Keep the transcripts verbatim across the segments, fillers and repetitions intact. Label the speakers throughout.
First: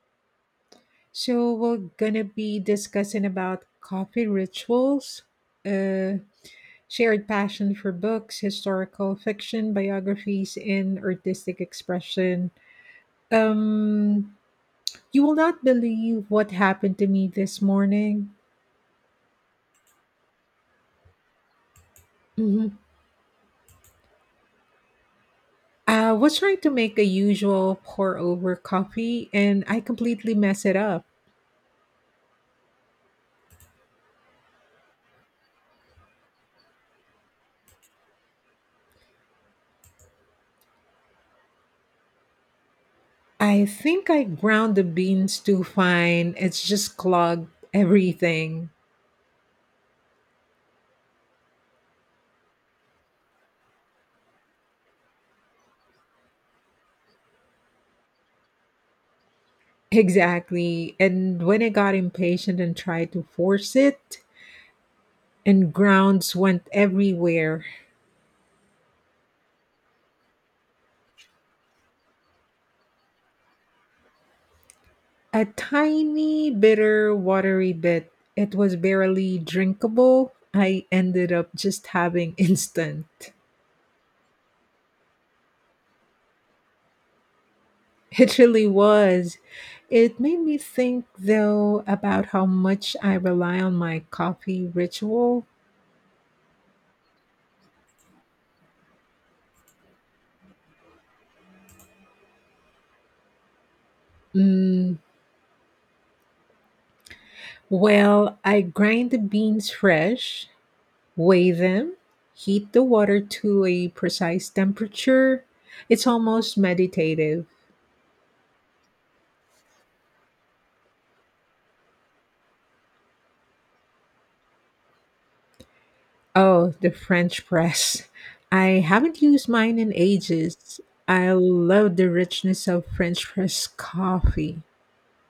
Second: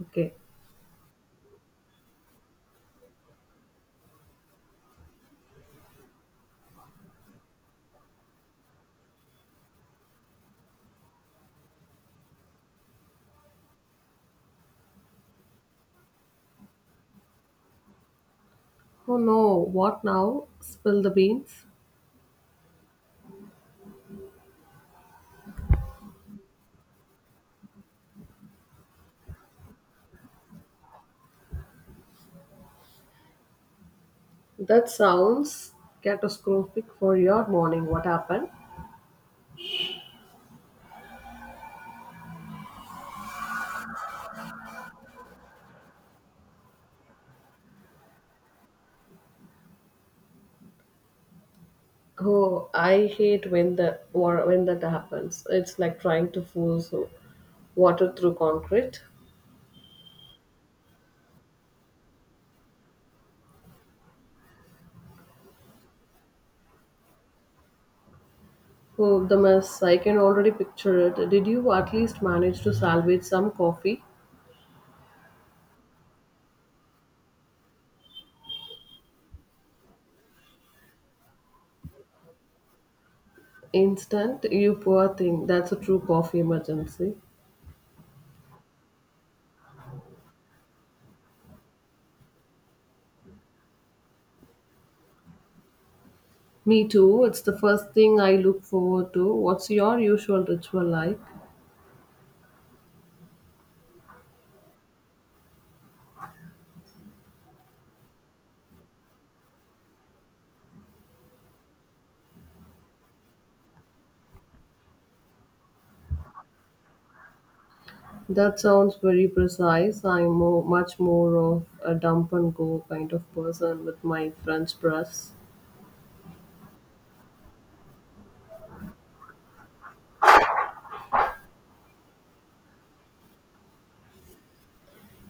Speaker 1: Okay.
Speaker 2: So we're gonna be discussing about coffee rituals, uh, shared passion for books, historical fiction, biographies, and artistic expression. Um, you will not believe what happened to me this morning.
Speaker 1: Oh no, what now? Spill the beans?
Speaker 2: Mhm. I was trying to make a usual pour over coffee, and I completely mess it up.
Speaker 1: That sounds catastrophic for your morning. What happened?
Speaker 2: I think I ground the beans too fine. It's just clogged everything.
Speaker 1: Oh, I hate when the or when that happens. It's like trying to force so water through concrete.
Speaker 2: Exactly. And when I got impatient and tried to force it, and grounds went everywhere.
Speaker 1: Oh, the mess. I can already picture it. Did you at least manage to salvage some coffee?
Speaker 2: A tiny, bitter, watery bit. It was barely drinkable. I ended up just having instant.
Speaker 1: Instant, you poor thing. That's a true coffee emergency.
Speaker 2: It really was. It made me think, though, about how much I rely on my coffee ritual.
Speaker 1: Me too. It's the first thing I look forward to. What's your usual ritual like?
Speaker 2: Mm, well, I grind the beans fresh, weigh them, heat the water to a precise temperature. It's almost meditative.
Speaker 1: That sounds very precise. I'm more, much more of a dump and go kind of person with my French press.
Speaker 2: Oh, the French press. I haven't used mine in ages. I love the richness of French press coffee.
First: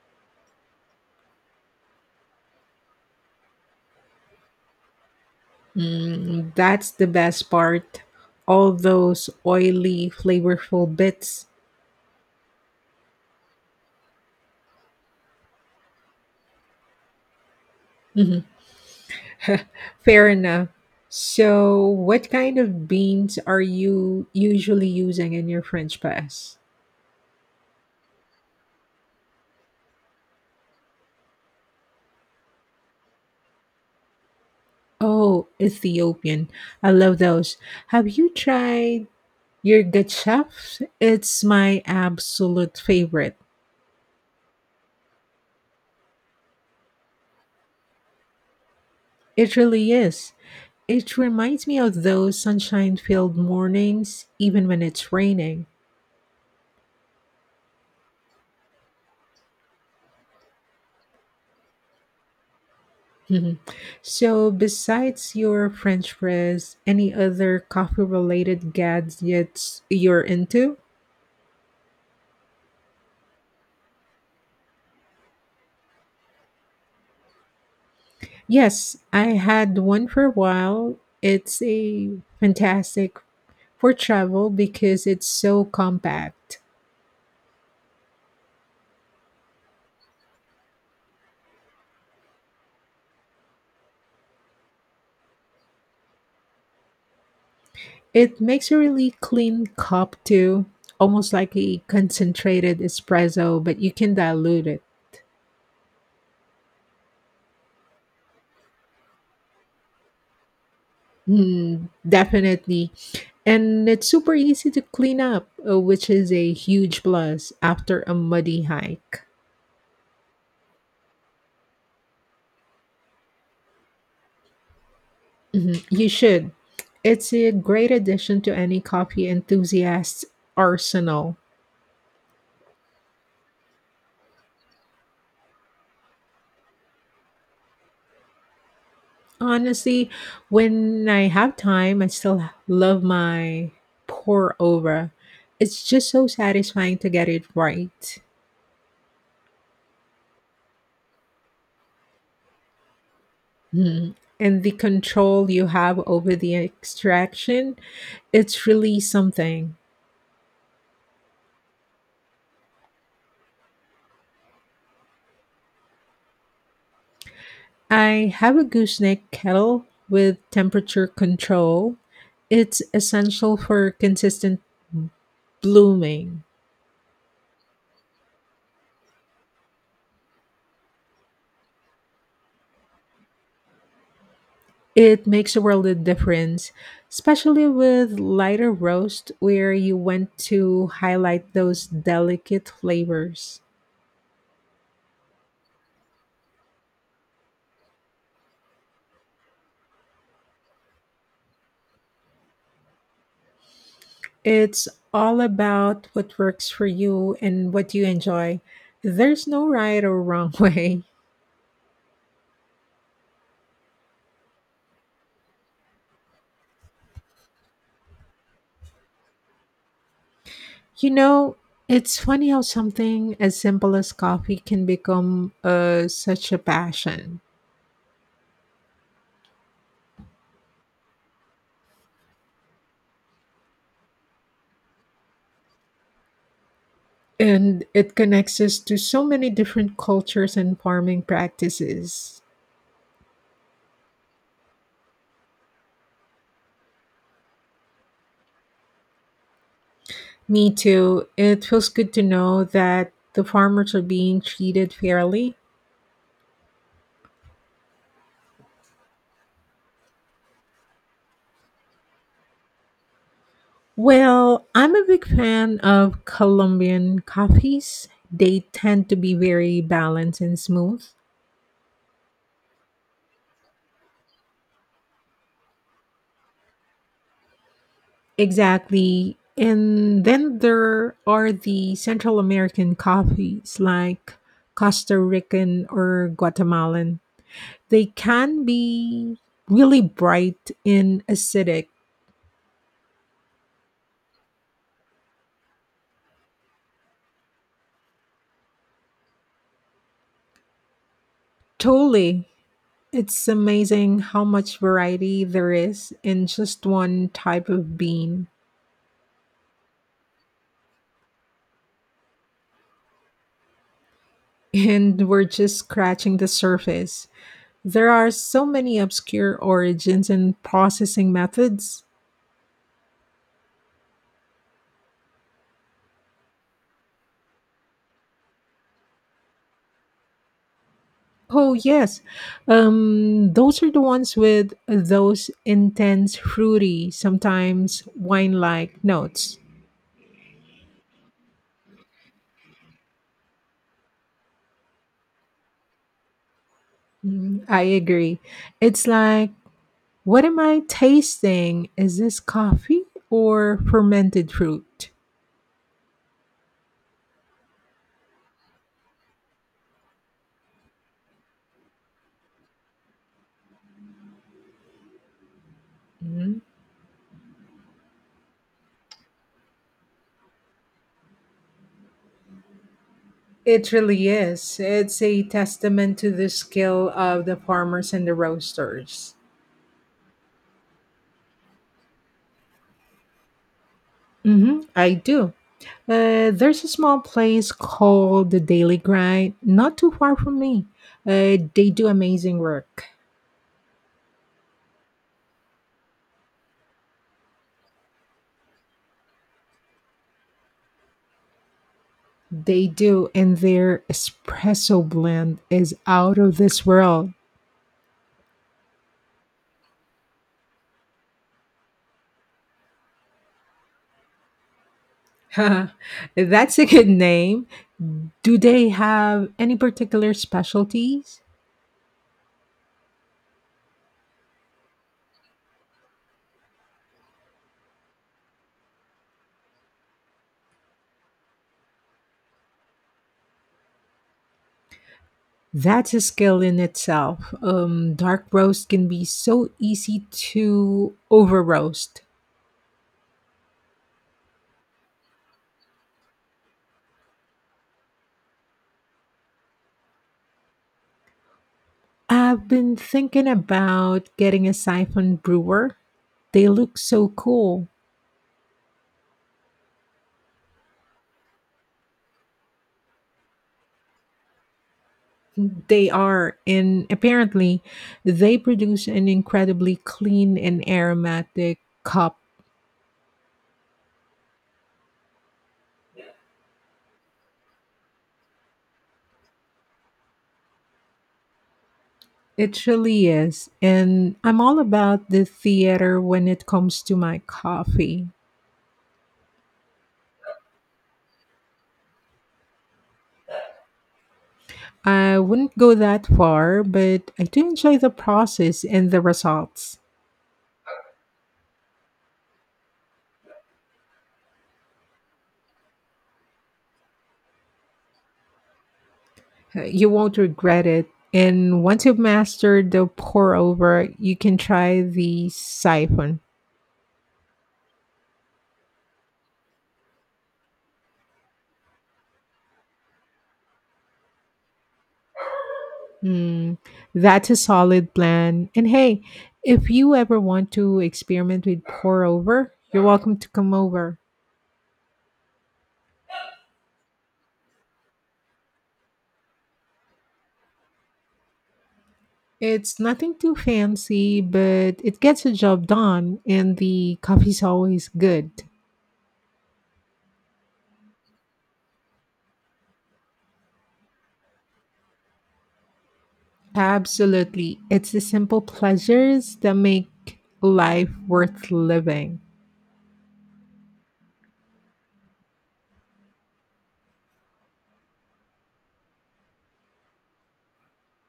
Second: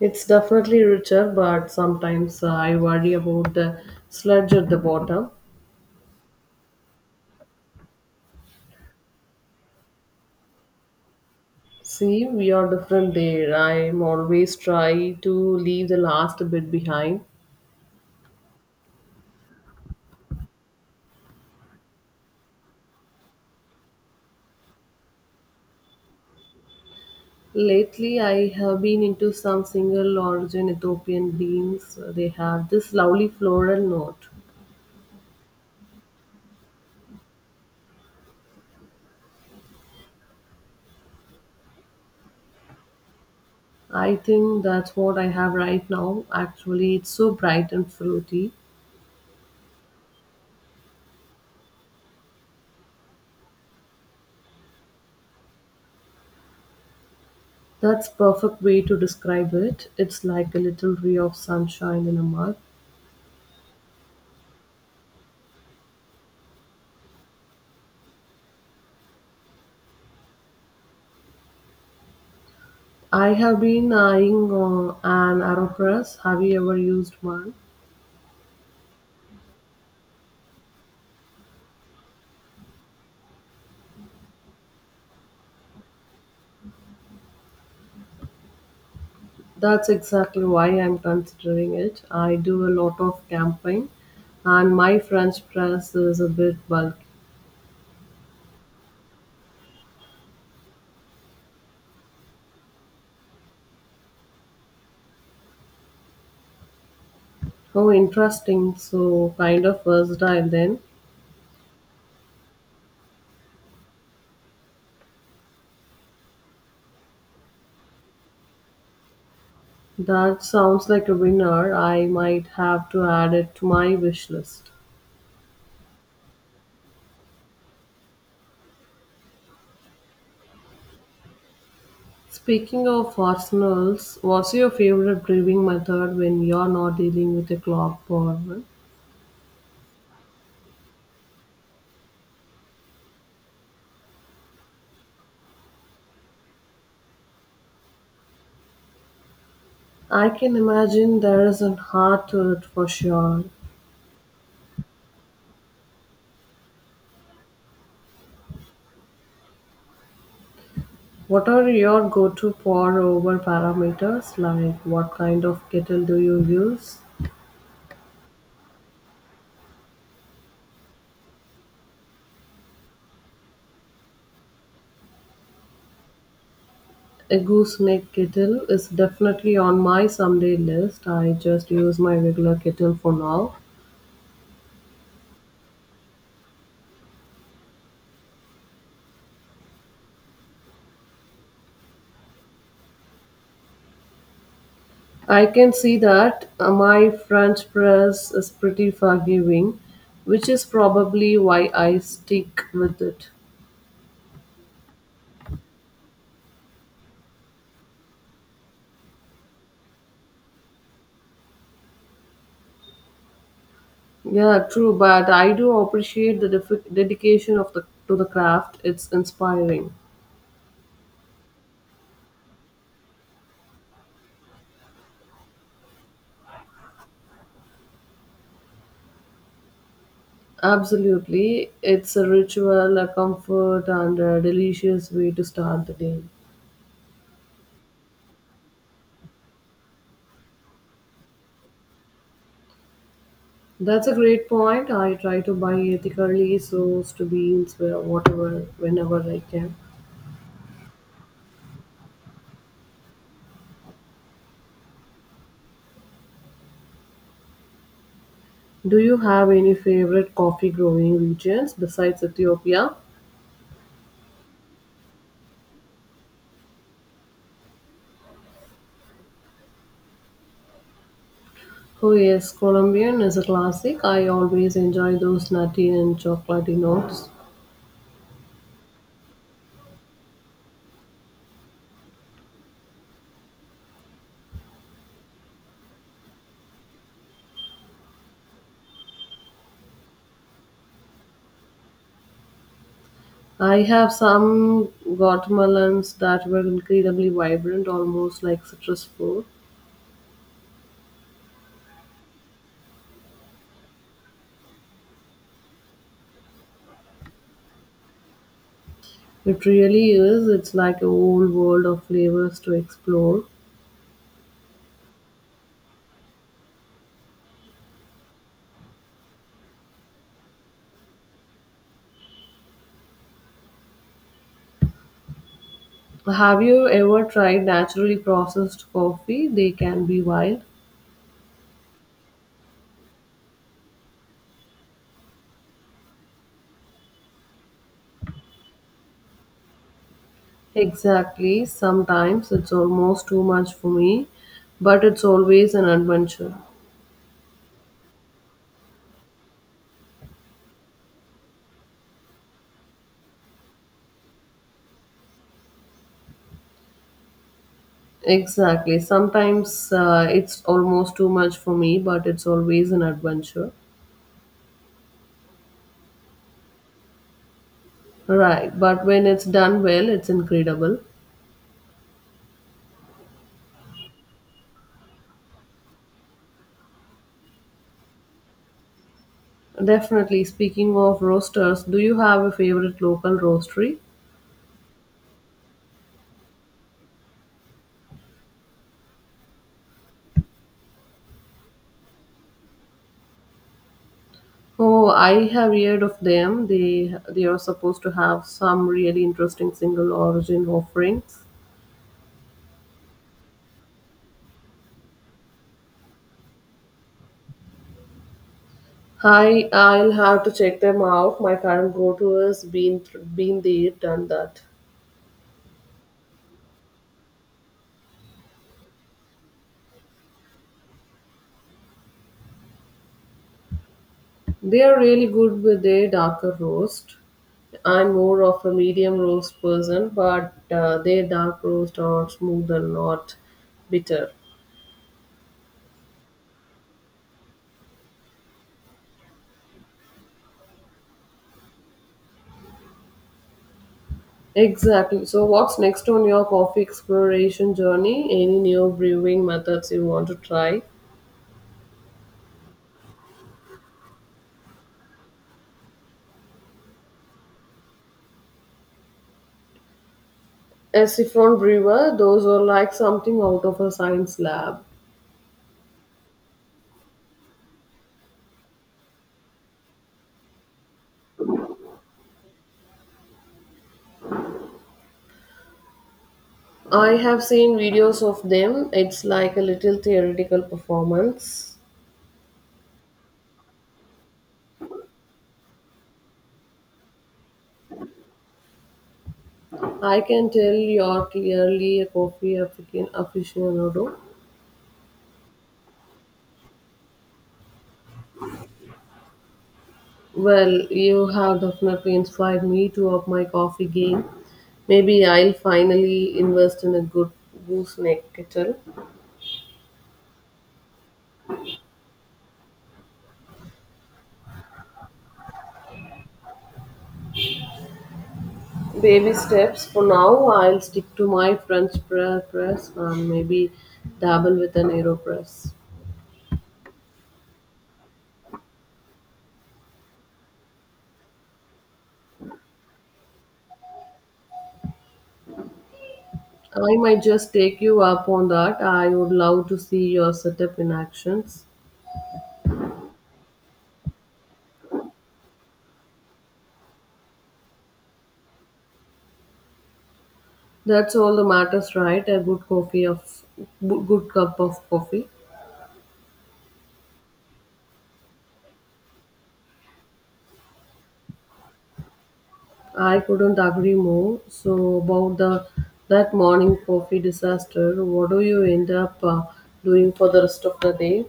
Speaker 1: It's definitely richer, but sometimes uh, I worry about the sludge at the bottom.
Speaker 2: Mm, that's the best part. All those oily, flavorful bits.
Speaker 1: See, we are different there. I'm always try to leave the last bit behind.
Speaker 2: Mhm. Fair enough. So, what kind of beans are you usually using in your French press?
Speaker 1: Lately, I have been into some single origin Ethiopian beans. They have this lovely floral note.
Speaker 2: Oh, Ethiopian. I love those. Have you tried your gachaf? It's my absolute favorite.
Speaker 1: I think that's what I have right now. Actually, it's so bright and fruity.
Speaker 2: It really is. It reminds me of those sunshine filled mornings, even when it's raining.
Speaker 1: That's perfect way to describe it. It's like a little ray of sunshine in a mug.
Speaker 2: Mhm. So, besides your French press, any other coffee related gadgets you're into?
Speaker 1: I have been eyeing uh, an AeroPress. Have you ever used one?
Speaker 2: Yes, I had one for a while. It's a fantastic for travel because it's so compact.
Speaker 1: That's exactly why I'm considering it. I do a lot of camping, and my French press is a bit bulky.
Speaker 2: It makes a really clean cup too, almost like a concentrated espresso, but you can dilute it.
Speaker 1: Oh, interesting. So, kind of versatile then.
Speaker 2: Mm, definitely. And it's super easy to clean up, uh, which is a huge plus after a muddy hike.
Speaker 1: That sounds like a winner. I might have to add it to my wish list.
Speaker 2: Mhm. You should. It's a great addition to any coffee enthusiast's arsenal.
Speaker 1: Speaking of arsenals, what's your favorite brewing method when you're not dealing with a clock problem?
Speaker 2: Honestly, when I have time, I still love my pour over. It's just so satisfying to get it right.
Speaker 1: I can imagine there is an art to it for sure.
Speaker 2: Mhm. And the control you have over the extraction, it's really something.
Speaker 1: What are your go to pour over parameters? Like what kind of kettle do you use?
Speaker 2: I have a gooseneck kettle with temperature control. It's essential for consistent blooming.
Speaker 1: A gooseneck kettle is definitely on my someday list. I just use my regular kettle for now.
Speaker 2: It makes a world of difference, especially with lighter roast where you want to highlight those delicate flavors.
Speaker 1: I can see that uh, my French press is pretty forgiving, which is probably why I stick with it.
Speaker 2: It's all about what works for you and what you enjoy. There's no right or wrong way.
Speaker 1: Yeah, true, but I do appreciate the def- dedication of the to the craft. It's inspiring.
Speaker 2: You know, it's funny how something as simple as coffee can become uh, such a passion.
Speaker 1: Absolutely, it's a ritual, a comfort, and a delicious way to start the day.
Speaker 2: And it connects us to so many different cultures and farming practices.
Speaker 1: That's a great point. I try to buy ethically so as to be where whatever whenever I can.
Speaker 2: Me too. It feels good to know that the farmers are being treated fairly.
Speaker 1: Do you have any favorite coffee growing regions besides Ethiopia?
Speaker 2: Well, I'm a big fan of Colombian coffees. They tend to be very balanced and smooth.
Speaker 1: Oh yes, Colombian is a classic. I always enjoy those nutty and chocolatey notes.
Speaker 2: Exactly. And then there are the Central American coffees like Costa Rican or Guatemalan. They can be really bright and acidic.
Speaker 1: I have some Guatemalans that were incredibly vibrant, almost like citrus fruit.
Speaker 2: Totally. It's amazing how much variety there is in just one type of bean.
Speaker 1: It really is. It's like a whole world of flavors to explore.
Speaker 2: And we're just scratching the surface. There are so many obscure origins and processing methods.
Speaker 1: Have you ever tried naturally processed coffee? They can be wild.
Speaker 2: Oh, yes. Um, those are the ones with those intense, fruity, sometimes wine like notes.
Speaker 1: Exactly. Sometimes it's almost too much for me, but it's always an adventure.
Speaker 2: Mm, I agree. It's like, what am I tasting? Is this coffee or fermented fruit?
Speaker 1: Exactly. Sometimes uh, it's almost too much for me, but it's always an adventure.
Speaker 2: Mhm.
Speaker 1: Right. But when it's done well, it's incredible.
Speaker 2: It really is. It's a testament to the skill of the farmers and the roasters.
Speaker 1: Definitely. Speaking of roasters, do you have a favorite local roastery?
Speaker 2: Hmm. I do. Uh, there's a small place called the Daily Grind, not too far from me. Uh, they do amazing work.
Speaker 1: Oh, I have heard of them. They they are supposed to have some really interesting single origin offerings.
Speaker 2: They do, and their espresso blend is out of this world.
Speaker 1: Hi, I'll have to check them out. My current go-to has been been there, done that.
Speaker 2: That's a good name. Do they have any particular specialties?
Speaker 1: They are really good with their darker roast. I'm more of a medium roast person, but uh, their dark roast are smooth and not bitter.
Speaker 2: That's a skill in itself. Um, dark roast can be so easy to over roast.
Speaker 1: Exactly. So, what's next on your coffee exploration journey? Any new brewing methods you want to try?
Speaker 2: I've been thinking about getting a siphon brewer. They look so cool.
Speaker 1: A siphon brewer, those are like something out of a science lab.
Speaker 2: They are, and apparently, they produce an incredibly clean and aromatic cup.
Speaker 1: I have seen videos of them. It's like a little theoretical performance.
Speaker 2: It really is. And I'm all about the theater when it comes to my coffee.
Speaker 1: I can tell you're clearly a coffee African aficionado.
Speaker 2: I wouldn't go that far, but I do enjoy the process and the results.
Speaker 1: Well, you have definitely inspired me to up my coffee game. Maybe I'll finally invest in a good gooseneck kettle.
Speaker 2: Uh, You won't regret it. And once you've mastered the pour over, you can try the siphon.
Speaker 1: Baby steps for now. I'll stick to my French pre- press and maybe dabble with an AeroPress.
Speaker 2: Mm, that's a solid plan. And hey, if you ever want to experiment with pour over, you're welcome to come over.
Speaker 1: I might just take you up on that. I would love to see your setup in actions.
Speaker 2: It's nothing too fancy, but it gets the job done, and the coffee's always good.
Speaker 1: That's all that matters, right? A good coffee of good cup of coffee.
Speaker 2: Absolutely. It's the simple pleasures that make life worth living.
Speaker 1: I couldn't agree more. So about the that morning coffee disaster, what do you end up uh, doing for the rest of the day?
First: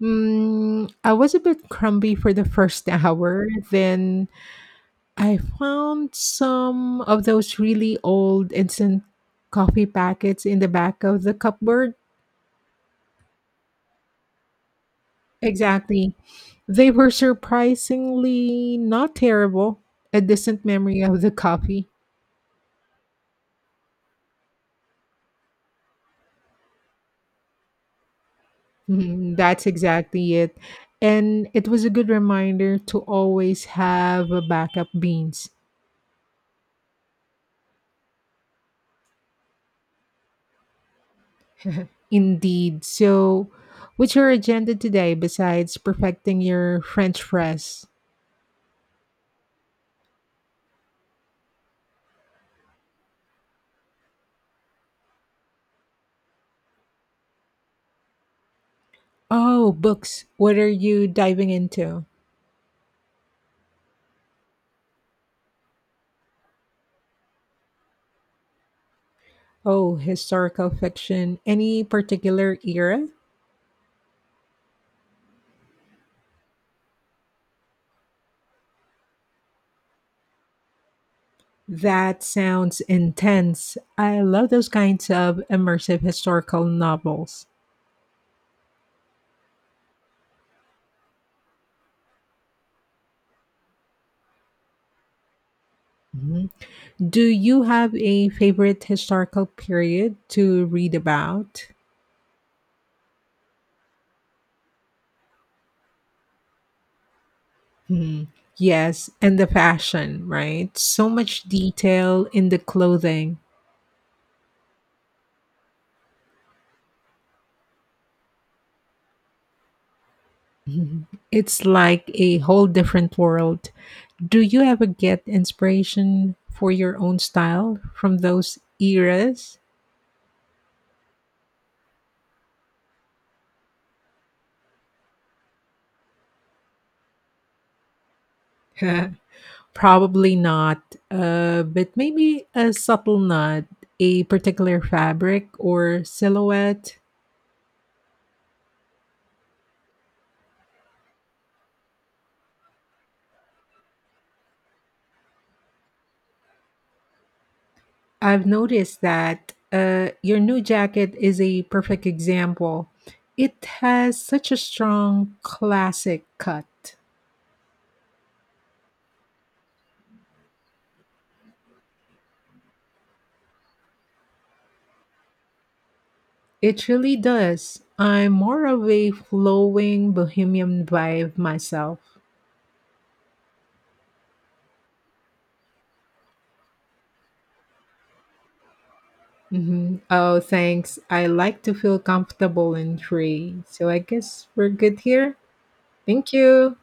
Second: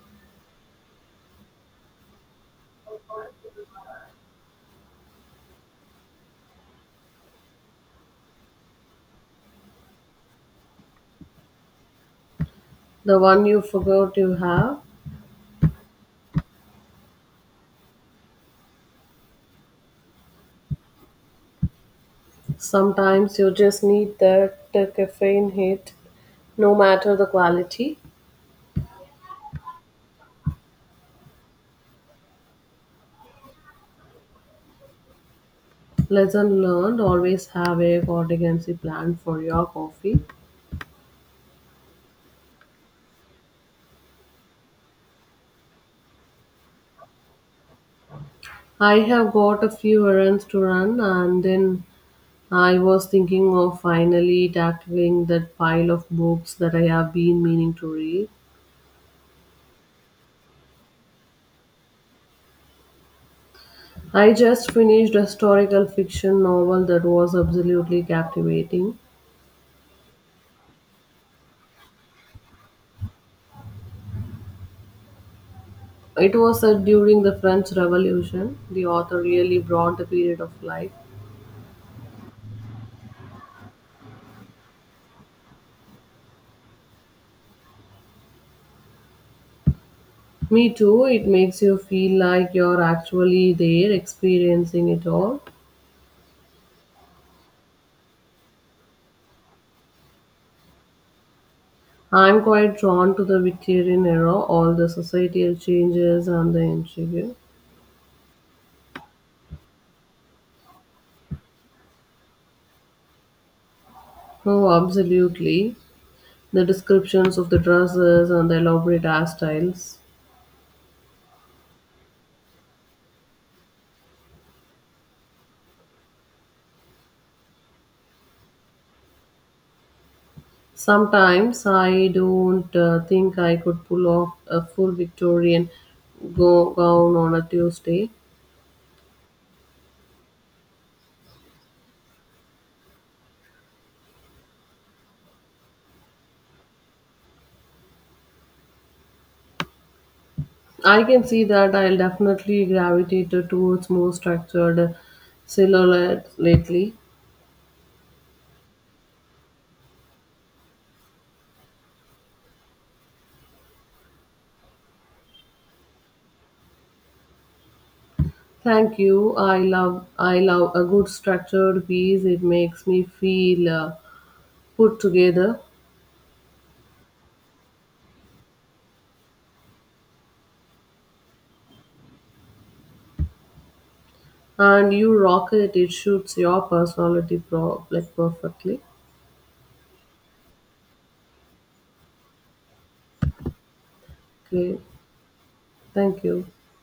Speaker 2: Mm, I was a bit crumbly for the first hour. Then I found some of those really old instant coffee packets in the back of the cupboard.
Speaker 1: The one you forgot you have.
Speaker 2: Exactly. They were surprisingly not terrible. A distant memory of the coffee.
Speaker 1: Sometimes you just need that uh, caffeine hit, no matter the quality.
Speaker 2: Mhm, that's exactly it. And it was a good reminder to always have a backup beans.
Speaker 1: Lesson learned always have a contingency plan for your coffee.
Speaker 2: Indeed. So, what's your agenda today besides perfecting your French fries?
Speaker 1: I have got a few errands to run, and then I was thinking of finally tackling that pile of books that I have been meaning to read.
Speaker 2: Oh, books. What are you diving into?
Speaker 1: I just finished a historical fiction novel that was absolutely captivating.
Speaker 2: Oh, historical fiction. Any particular era?
Speaker 1: It was set during the French Revolution. The author really brought the period of life.
Speaker 2: That sounds intense. I love those kinds of immersive historical novels.
Speaker 1: Me too, it makes you feel like you're actually there experiencing it all.
Speaker 2: Mhm. Do you have a favorite historical period to read about?
Speaker 1: I am quite drawn to the Victorian era, all the societal changes and the intrigue.
Speaker 2: Mhm. Yes, and the fashion, right? So much detail in the clothing.
Speaker 1: Oh, absolutely. The descriptions of the dresses and the elaborate hairstyles.
Speaker 2: Mhm. It's like a whole different world. Do you ever get inspiration for your own style from those eras?
Speaker 1: Sometimes I don't uh, think I could pull off a full Victorian go- gown on a Tuesday.
Speaker 2: Probably not, uh, but maybe a subtle nod, a particular fabric or silhouette.
Speaker 1: I can see that I'll definitely gravitate towards more structured silhouette lately.
Speaker 2: I've noticed that uh, your new jacket is a perfect example. It has such a strong classic cut.
Speaker 1: Thank you. I love I love a good structured piece. It makes me feel uh, put together.
Speaker 2: It really does. I'm more of a flowing bohemian vibe myself.
Speaker 1: And you rock it. It suits your personality pro- like perfectly.
Speaker 2: Hmm. Oh, thanks. I like to feel comfortable and free. So I guess we're
Speaker 1: Okay.
Speaker 2: good here.
Speaker 1: Thank
Speaker 2: Thank
Speaker 1: you.
Speaker 2: you.